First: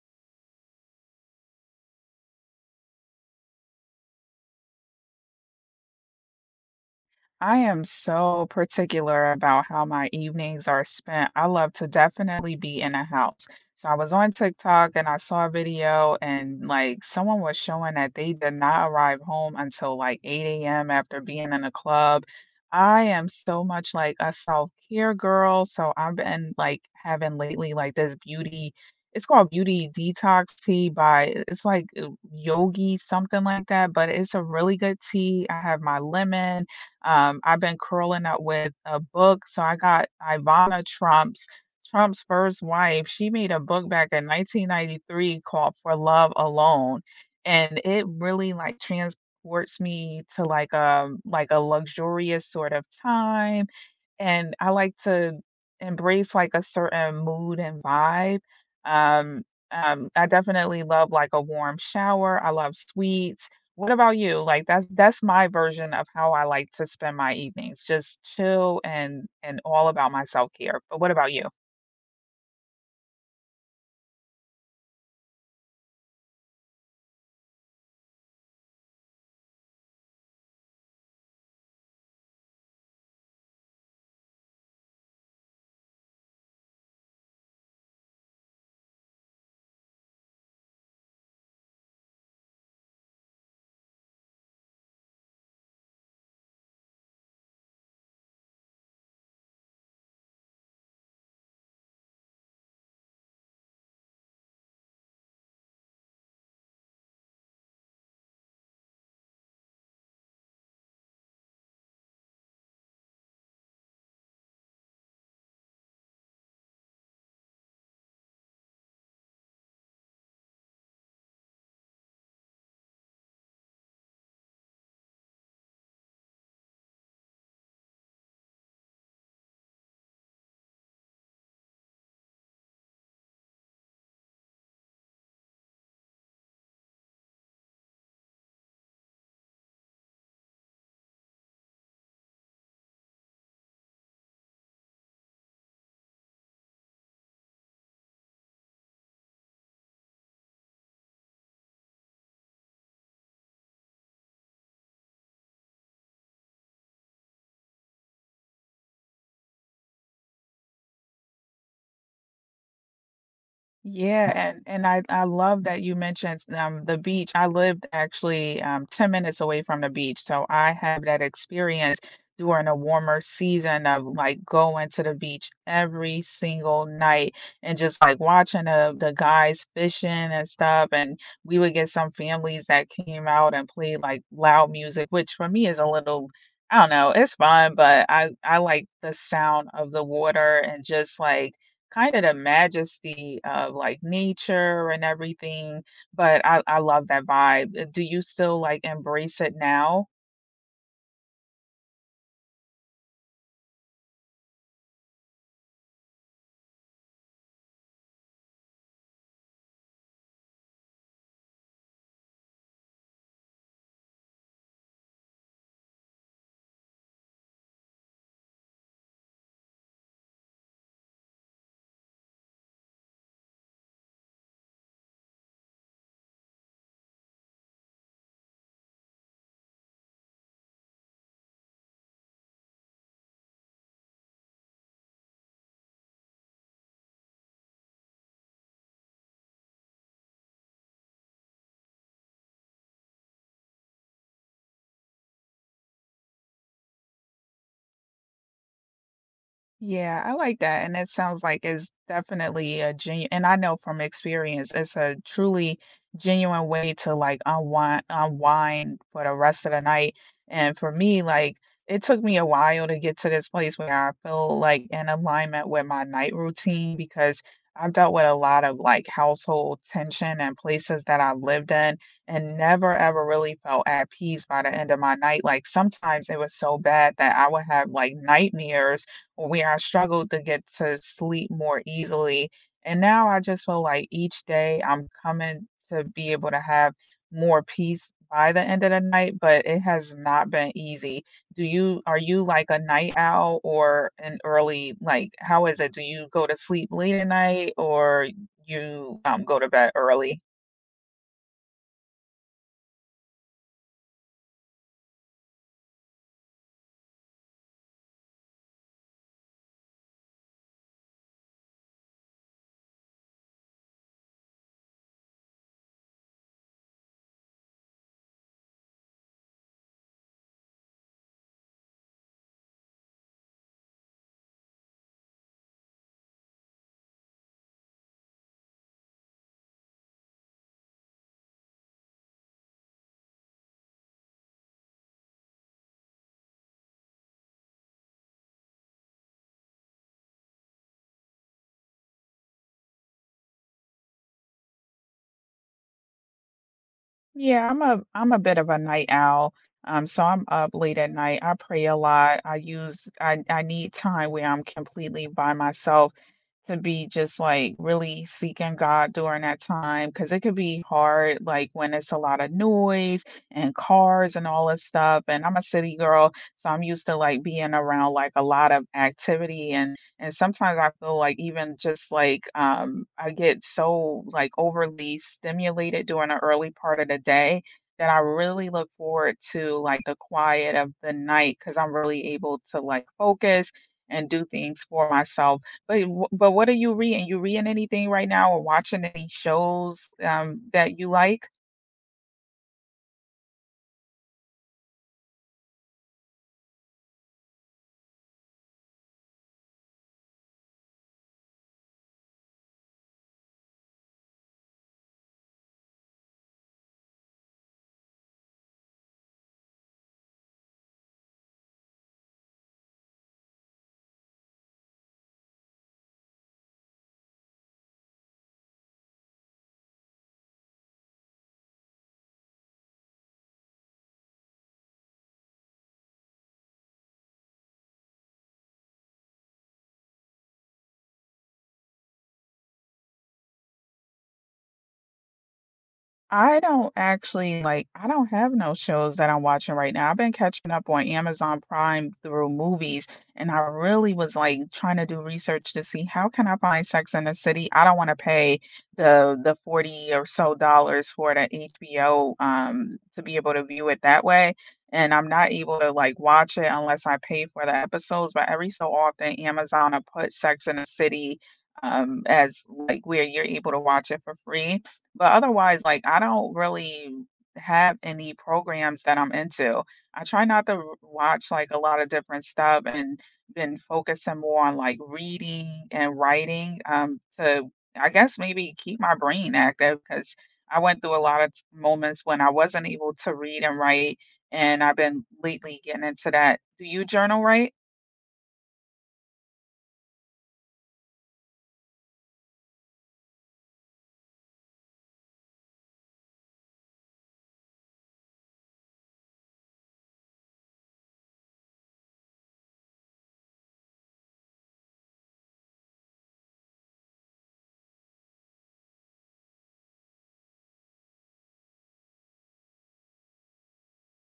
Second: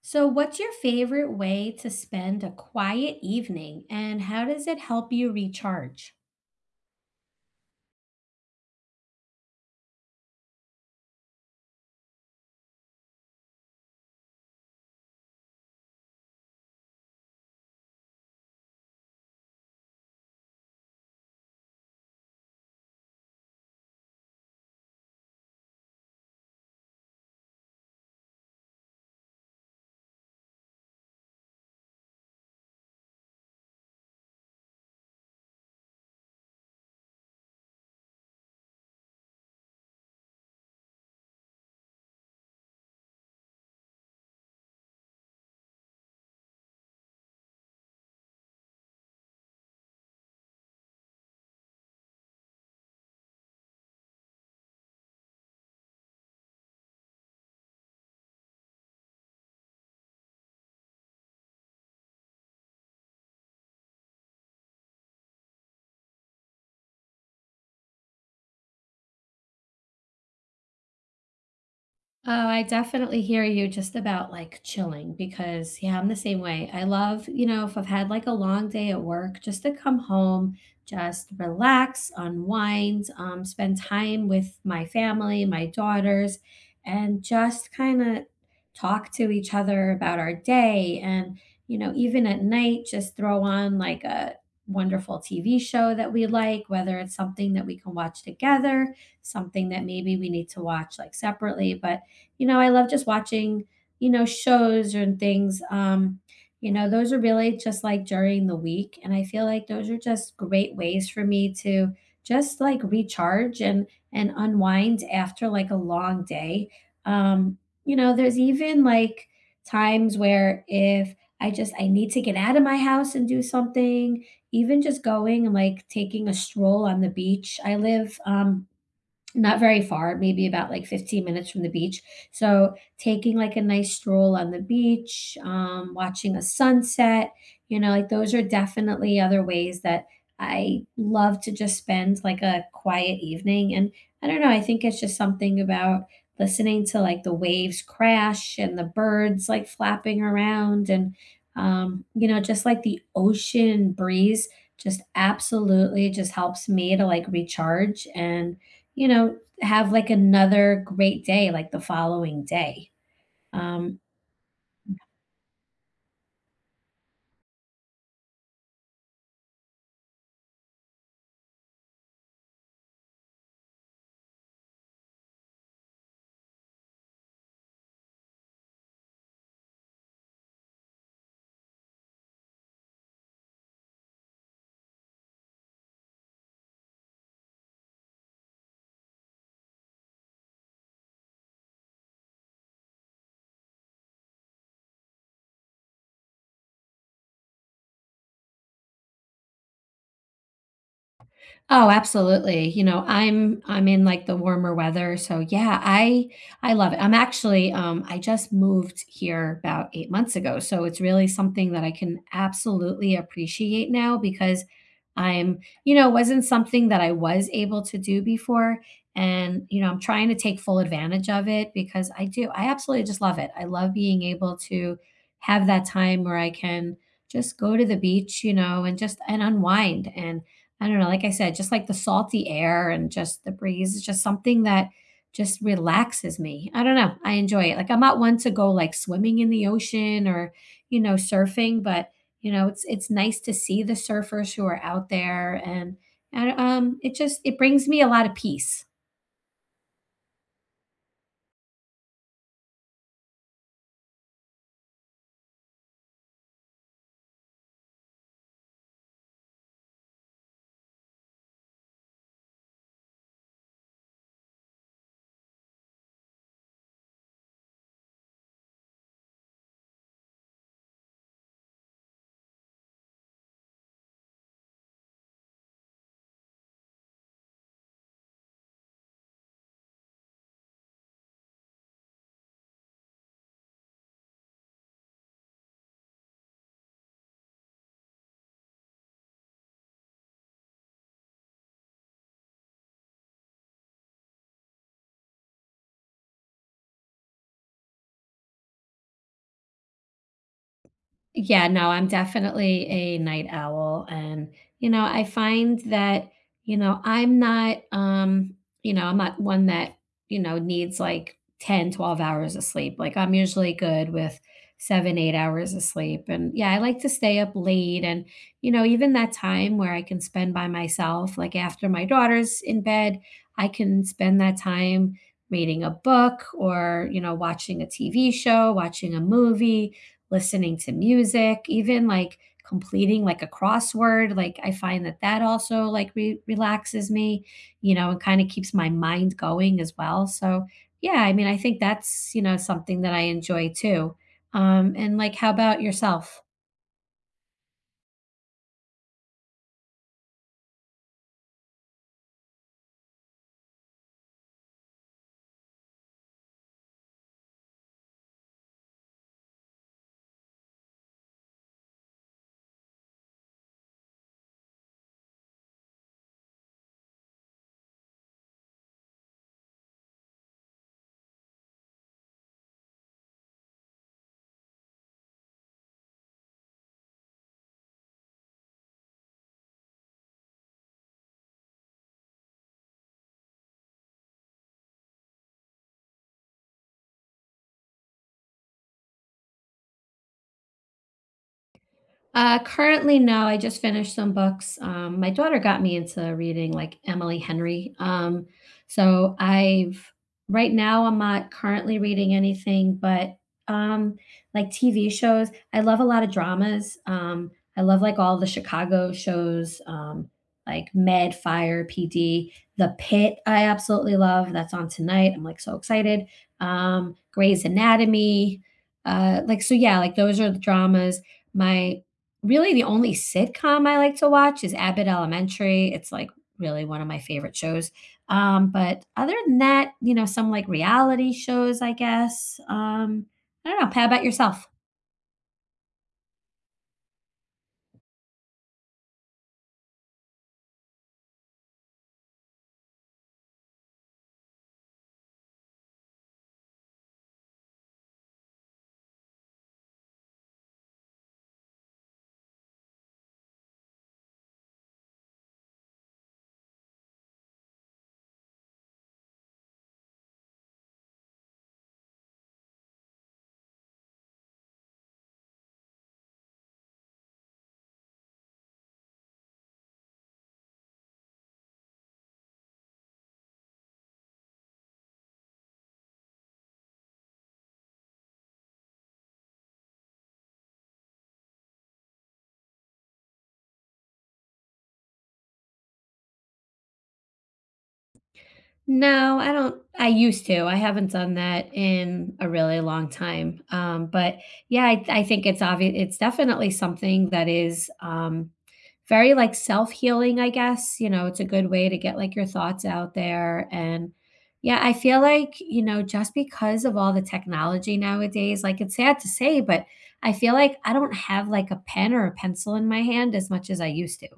So, what's your favorite way to spend a quiet evening, and how does it help you recharge? I am so particular about how my evenings are spent. I love to definitely be in a house. So I was on TikTok and I saw a video, and like someone was showing that they did not arrive home until like 8 a.m. after being in a club. I am so much like a self-care girl. So I've been like having lately like this beauty, it's called Beauty Detox Tea by it's like Yogi, something like that, but it's a really good tea. I have my lemon. I've been curling up with a book. So I got Ivana Trump's, Trump's first wife. She made a book back in 1993 called For Love Alone, and it really like transports me to like a luxurious sort of time. And I like to embrace like a certain mood and vibe. Um, I definitely love like a warm shower. I love sweets. What about you? Like, that's my version of how I like to spend my evenings, just chill and all about my self-care, but what about you? Oh, I definitely hear you just about like chilling because, yeah, I'm the same way. I love, you know, if I've had like a long day at work, just to come home, just relax, unwind, spend time with my family, my daughters, and just kind of talk to each other about our day. And, you know, even at night, just throw on like a wonderful TV show that we like, whether it's something that we can watch together, something that maybe we need to watch like separately, but you know, I love just watching, you know, shows and things. You know, those are really just like during the week. And I feel like those are just great ways for me to just like recharge and unwind after like a long day. Um, you know, there's even like times where if I just I need to get out of my house and do something, even just going and like taking a stroll on the beach. I live not very far, maybe about like 15 minutes from the beach. So, taking like a nice stroll on the beach, watching a sunset, you know, like those are definitely other ways that I love to just spend like a quiet evening. And I don't know, I think it's just something about listening to like the waves crash and the birds like flapping around and, you know, just like the ocean breeze just absolutely just helps me to like recharge and you know, have like another great day, like the following day. Um, Yeah, and I love that you mentioned the beach. I lived actually 10 minutes away from the beach, so I had that experience during a warmer season of like going to the beach every single night and just like watching the guys fishing and stuff. And we would get some families that came out and played like loud music, which for me is a little, I don't know, it's fun, but I like the sound of the water and just like kind of the majesty of, like, nature and everything, but I love that vibe. Do you still, like, embrace it now? Oh, absolutely. You know, I'm in like the warmer weather, so yeah, I love it. I'm actually I just moved here about 8 months ago, so it's really something that I can absolutely appreciate now because I'm, you know, wasn't something that I was able to do before and, you know, I'm trying to take full advantage of it because I do. I absolutely just love it. I love being able to have that time where I can just go to the beach, you know, and just and unwind and I don't know, like I said, just like the salty air and just the breeze is just something that just relaxes me. I don't know. I enjoy it. Like I'm not one to go like swimming in the ocean or, you know, surfing, but you know, it's nice to see the surfers who are out there and, and it just it brings me a lot of peace. Yeah, I like that, and it sounds like it's definitely a genuine. And I know from experience, it's a truly genuine way to, like, unwind for the rest of the night, and for me, like, it took me a while to get to this place where I feel, like, in alignment with my night routine because I've dealt with a lot of, like, household tension and places that I've lived in and never, ever really felt at peace by the end of my night, like, sometimes it was so bad that I would have, like, nightmares where I struggled to get to sleep more easily. And now I just feel like each day I'm coming to be able to have more peace by the end of the night, but it has not been easy. Do you are you like a night owl or an early, like how is it? Do you go to sleep late at night or you go to bed early? Yeah, no, I'm definitely a night owl. And, you know, I find that, you know, I'm not, you know, I'm not one that, you know, needs like 10, 12 hours of sleep. Like I'm usually good with 7, 8 hours of sleep. And yeah, I like to stay up late. And, you know, even that time where I can spend by myself, like after my daughter's in bed, I can spend that time reading a book or, you know, watching a TV show, watching a movie listening to music, even like completing like a crossword. Like I find that that also like relaxes me, you know, and kind of keeps my mind going as well. So yeah, I mean, I think that's, you know, something that I enjoy too. And like, how about yourself? Yeah, I'm a bit of a night owl. So I'm up late at night. I pray a lot. I need time where I'm completely by myself to be just like really seeking God during that time because it could be hard, like when it's a lot of noise and cars and all this stuff. And I'm a city girl, so I'm used to like being around like a lot of activity, and sometimes I feel like even just like I get so like overly stimulated during the early part of the day, that I really look forward to like the quiet of the night because I'm really able to like focus and do things for myself, but what are you reading? You reading anything right now or watching any shows, that you like? Currently, no. I just finished some books. My daughter got me into reading like Emily Henry. So I've right now I'm not currently reading anything, but um, like TV shows. I love a lot of dramas. I love like all the Chicago shows, like Med, Fire, PD, The Pit. I absolutely love. That's on tonight. I'm like so excited. Grey's Anatomy. Like so, yeah. Like those are the dramas my really, the only sitcom I like to watch is Abbott Elementary. It's, like, really one of my favorite shows. But other than that, you know, some, like, reality shows, I guess. I don't know. How about yourself? I don't actually like, I don't have no shows that I'm watching right now. I've been catching up on Amazon Prime through movies, and I really was like trying to do research to see how can I find Sex in the City? I don't want to pay the 40 or so dollars for the HBO to be able to view it that way. And I'm not able to like watch it unless I pay for the episodes, but every so often Amazon will put Sex in the City as like where you're able to watch it for free, but otherwise, like, I don't really have any programs that I'm into. I try not to r watch, like, a lot of different stuff, and been focusing more on, like, reading and writing, to, I guess, maybe keep my brain active because I went through a lot of t moments when I wasn't able to read and write, and I've been lately getting into that. Do you journal write? No, I don't I used to, I haven't done that in a really long time, but, yeah, I think it's obvious. It's definitely something that is, very, like, self-healing, I guess, you know, it's a good way to get, like, your thoughts out there, and, yeah, I feel like, you know, just because of all the technology nowadays, like, it's sad to say, but I feel like I don't have, like, a pen or a pencil in my hand as much as I used to,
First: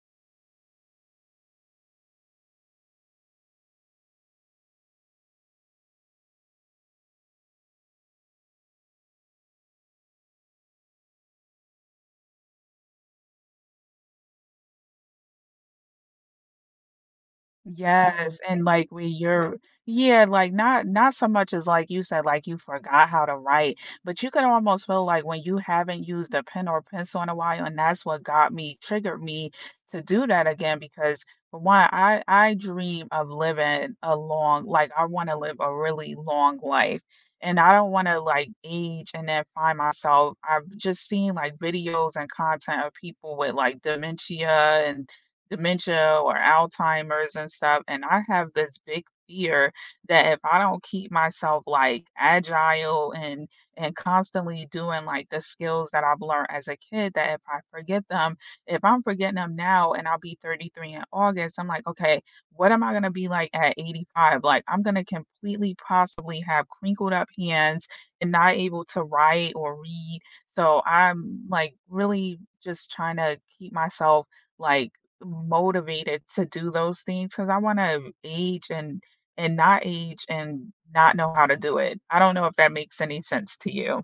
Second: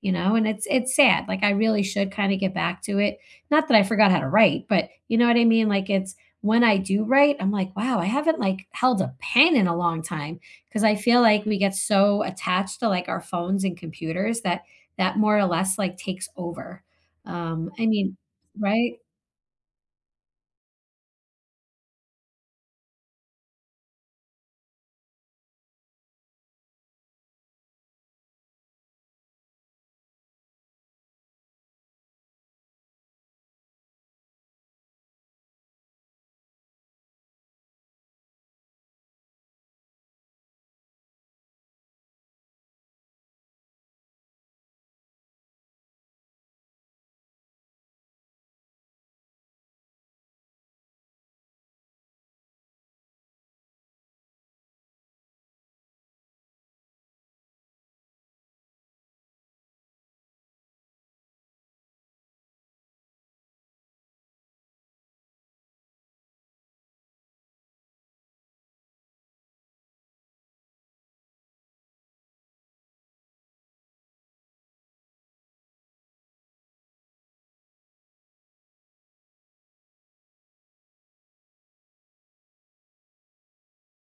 you know, and it's sad, like, I really should kinda get back to it, not that I forgot how to write, but you know what I mean? Like it's when I do write, I'm like, wow, I haven't like held a pen in a long time because I feel like we get so attached to like our phones and computers that more or less like takes over. Um, I mean, Yes, and like right? with your, yeah, like not so much as like you said, like you forgot how to write, but you can almost feel like when you haven't used a pen or pencil in a while, and that's what got me, triggered me to do that again because for one, I dream of living a long, like I want to live a really long life. And I don't want to like age and then find myself. I've just seen like videos and content of people with like and dementia or Alzheimer's and stuff, and I have this big fear that if I don't keep myself like agile and constantly doing like the skills that I've learned as a kid, that if I forget them, if I'm forgetting them now, and I'll be 33 in August, I'm like, okay, what am I gonna be like at 85? Like I'm gonna completely possibly have crinkled up hands and not able to write or read. So I'm like really just trying to keep myself like motivated to do those things, cause I wanna age and not age and not know how to do it. I don't know if that makes any sense to you.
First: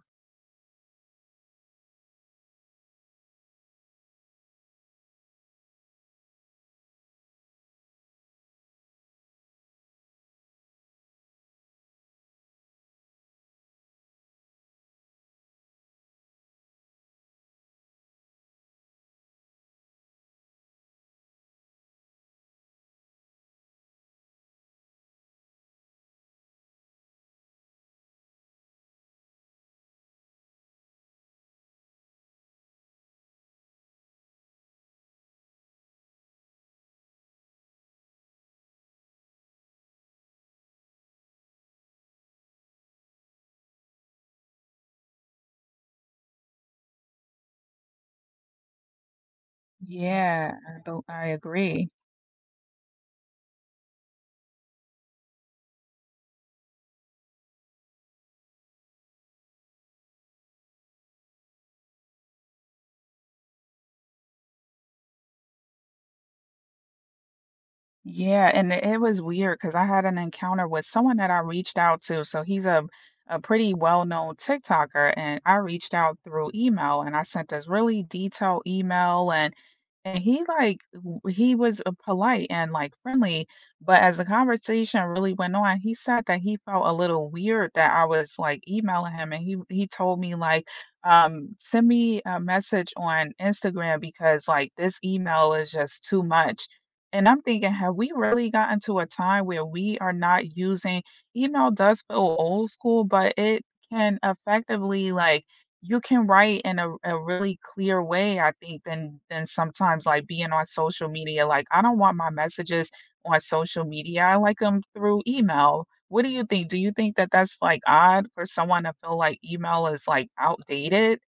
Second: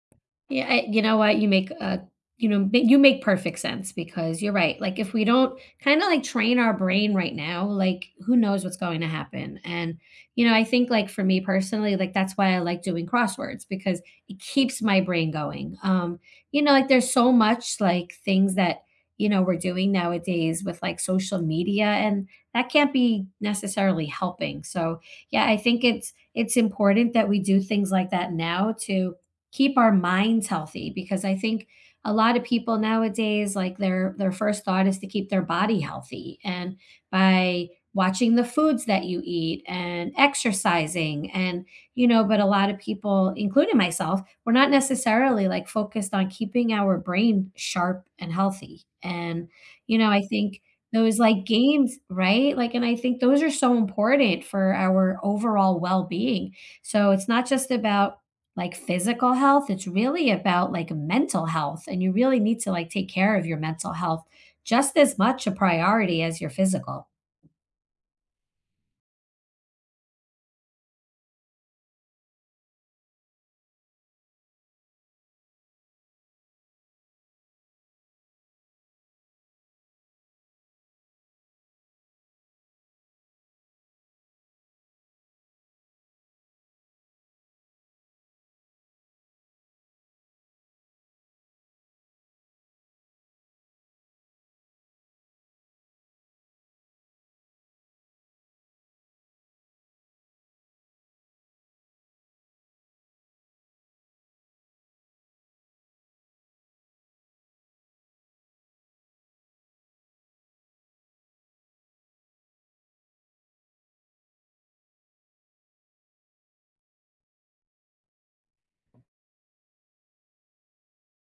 Yeah, I, you know what? You make you know, you make perfect sense because you're right. Like if we don't kind of like train our brain right now, like who knows what's going to happen. And you know, I think like for me personally, like that's why I like doing crosswords because it keeps my brain going. You know, like there's so much like things that you know we're doing nowadays with like social media and that can't be necessarily helping. So, yeah, I think it's important that we do things like that now to keep our minds healthy because I think a lot of people nowadays like their first thought is to keep their body healthy and by watching the foods that you eat and exercising and you know but a lot of people including myself we're not necessarily like focused on keeping our brain sharp and healthy and you know I Yeah, think those I like agree. games right like and I think those are so important for our overall well-being so it's not just about like physical health, it's really about like mental health and you really need to like take care of your mental health just as much a priority as your physical. Yeah, and it was cause I had an encounter with someone that I reached out to. So he's a pretty well-known TikToker, and I reached out through email, and I sent this really detailed email, and he was, polite and, like, friendly, but as the conversation really went on, he said that he felt a little weird that I was, like, emailing him, and he told me, like, "Send me a message on Instagram because, like, this email is just too much." And I'm thinking, have we really gotten to a time where we are not using, email does feel old school, but it can effectively, like, you can write in a really clear way, I think, than sometimes, like, being on social media. Like, I don't want my messages on social media, I like them through email. What do you think? Do you think that that's, like, odd for someone to feel like email is, like, outdated?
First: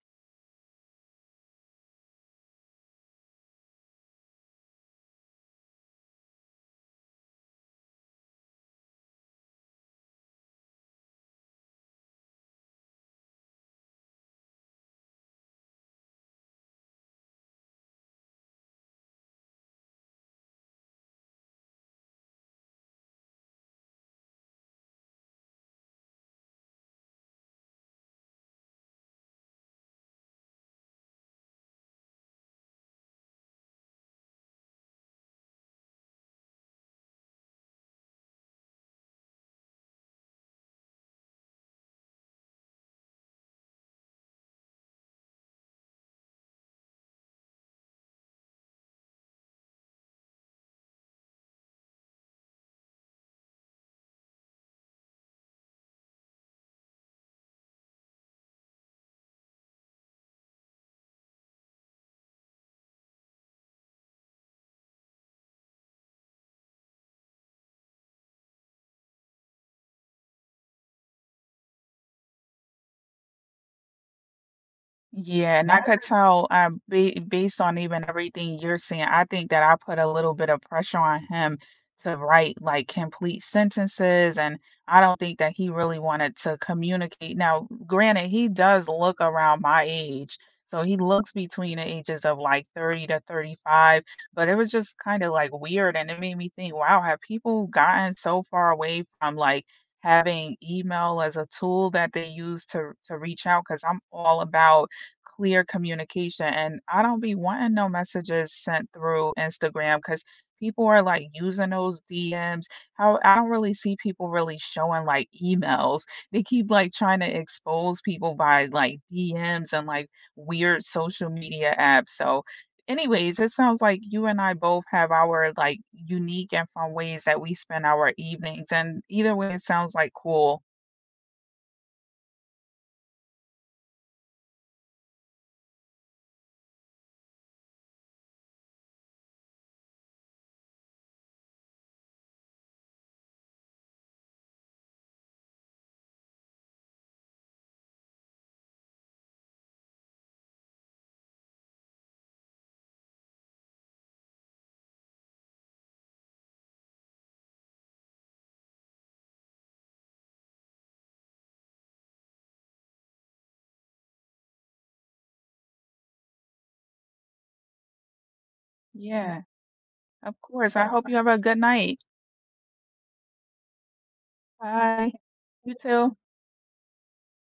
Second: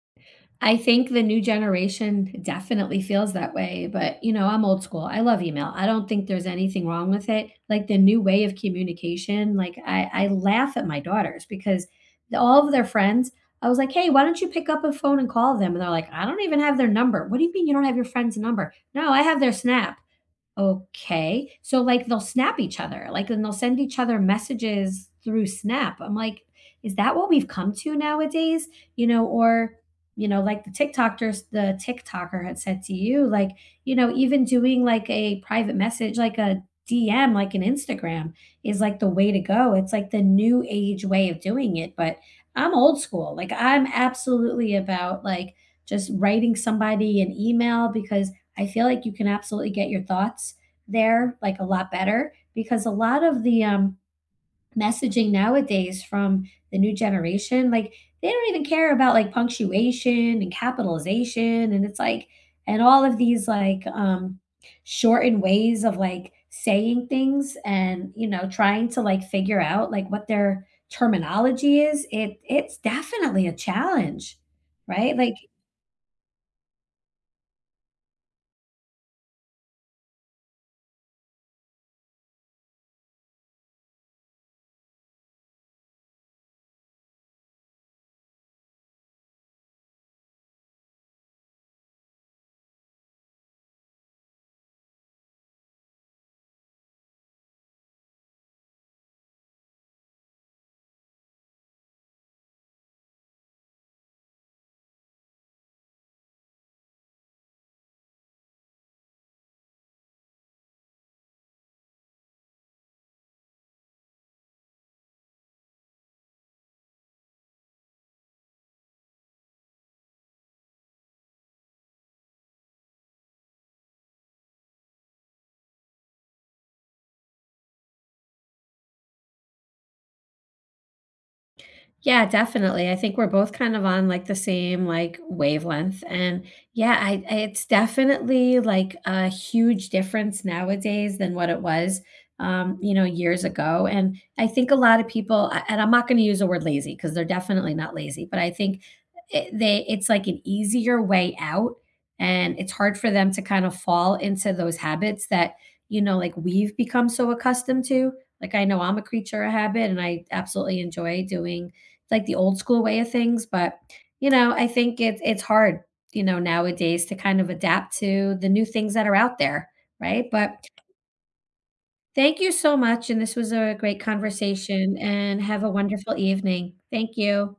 I think the new generation definitely feels that way, but, you know, I'm old school. I love email. I don't think there's anything wrong with it. Like the new way of communication, like I laugh at my daughters because all of their friends, I was like, hey, why don't you pick up a phone and call them? And they're like, I don't even have their number. What do you mean you don't have your friend's number? No, I have their snap. Okay. So, like, they'll snap each other, like, and they'll send each other messages through Snap. I'm like, is that what we've come to nowadays? You know, or, you know, like the TikTokers, the TikToker had said to you, like, you know, even doing like a private message, like a DM, like an Instagram is like the way to go. It's like the new age way of doing it. But I'm old school. Like, I'm absolutely about like just writing somebody an email because I feel like you can absolutely get your thoughts there like a lot better because a lot of the messaging nowadays from the new generation, like they don't even care about like punctuation and capitalization and it's like and all of these like shortened ways of like saying things and you know trying to like figure out like what their terminology is it's definitely a challenge right like Yeah, and I could tell, ba based on even everything you're saying, I think that I put a little bit of pressure on him to write like complete sentences, and I don't think that he really wanted to communicate. Now, granted, he does look around my age, so he looks between the ages of like 30 to 35, but it was just kind of like weird, and it made me think, wow, have people gotten so far away from like having email as a tool that they use to reach out? Because I'm all about clear communication. And I don't be wanting no messages sent through Instagram because people are like using those DMs. How, I don't really see people really showing like emails. They keep like trying to expose people by like DMs and like weird social media apps. So anyways, it sounds like you and I both have our like unique and fun ways that we spend our evenings. And either way, it sounds like cool. yeah, definitely. I think we're both kind of on like the same like wavelength. And yeah, it's definitely like a huge difference nowadays than what it was you know, years ago. And I think a lot of people and I'm not going to use the word lazy because they're definitely not lazy, but I think it's like an easier way out and it's hard for them to kind of fall into those habits that, you know, like we've become so accustomed to. Like I know I'm a creature of habit and I absolutely enjoy doing it's like the old school way of things, but, you know, I think it's hard, you know, nowadays to kind of adapt to the new things that are out Yeah, there, right? of But course. I hope you have a good night. thank you so much, and this was a great conversation, Bye. and have a You too. wonderful evening. Thank you.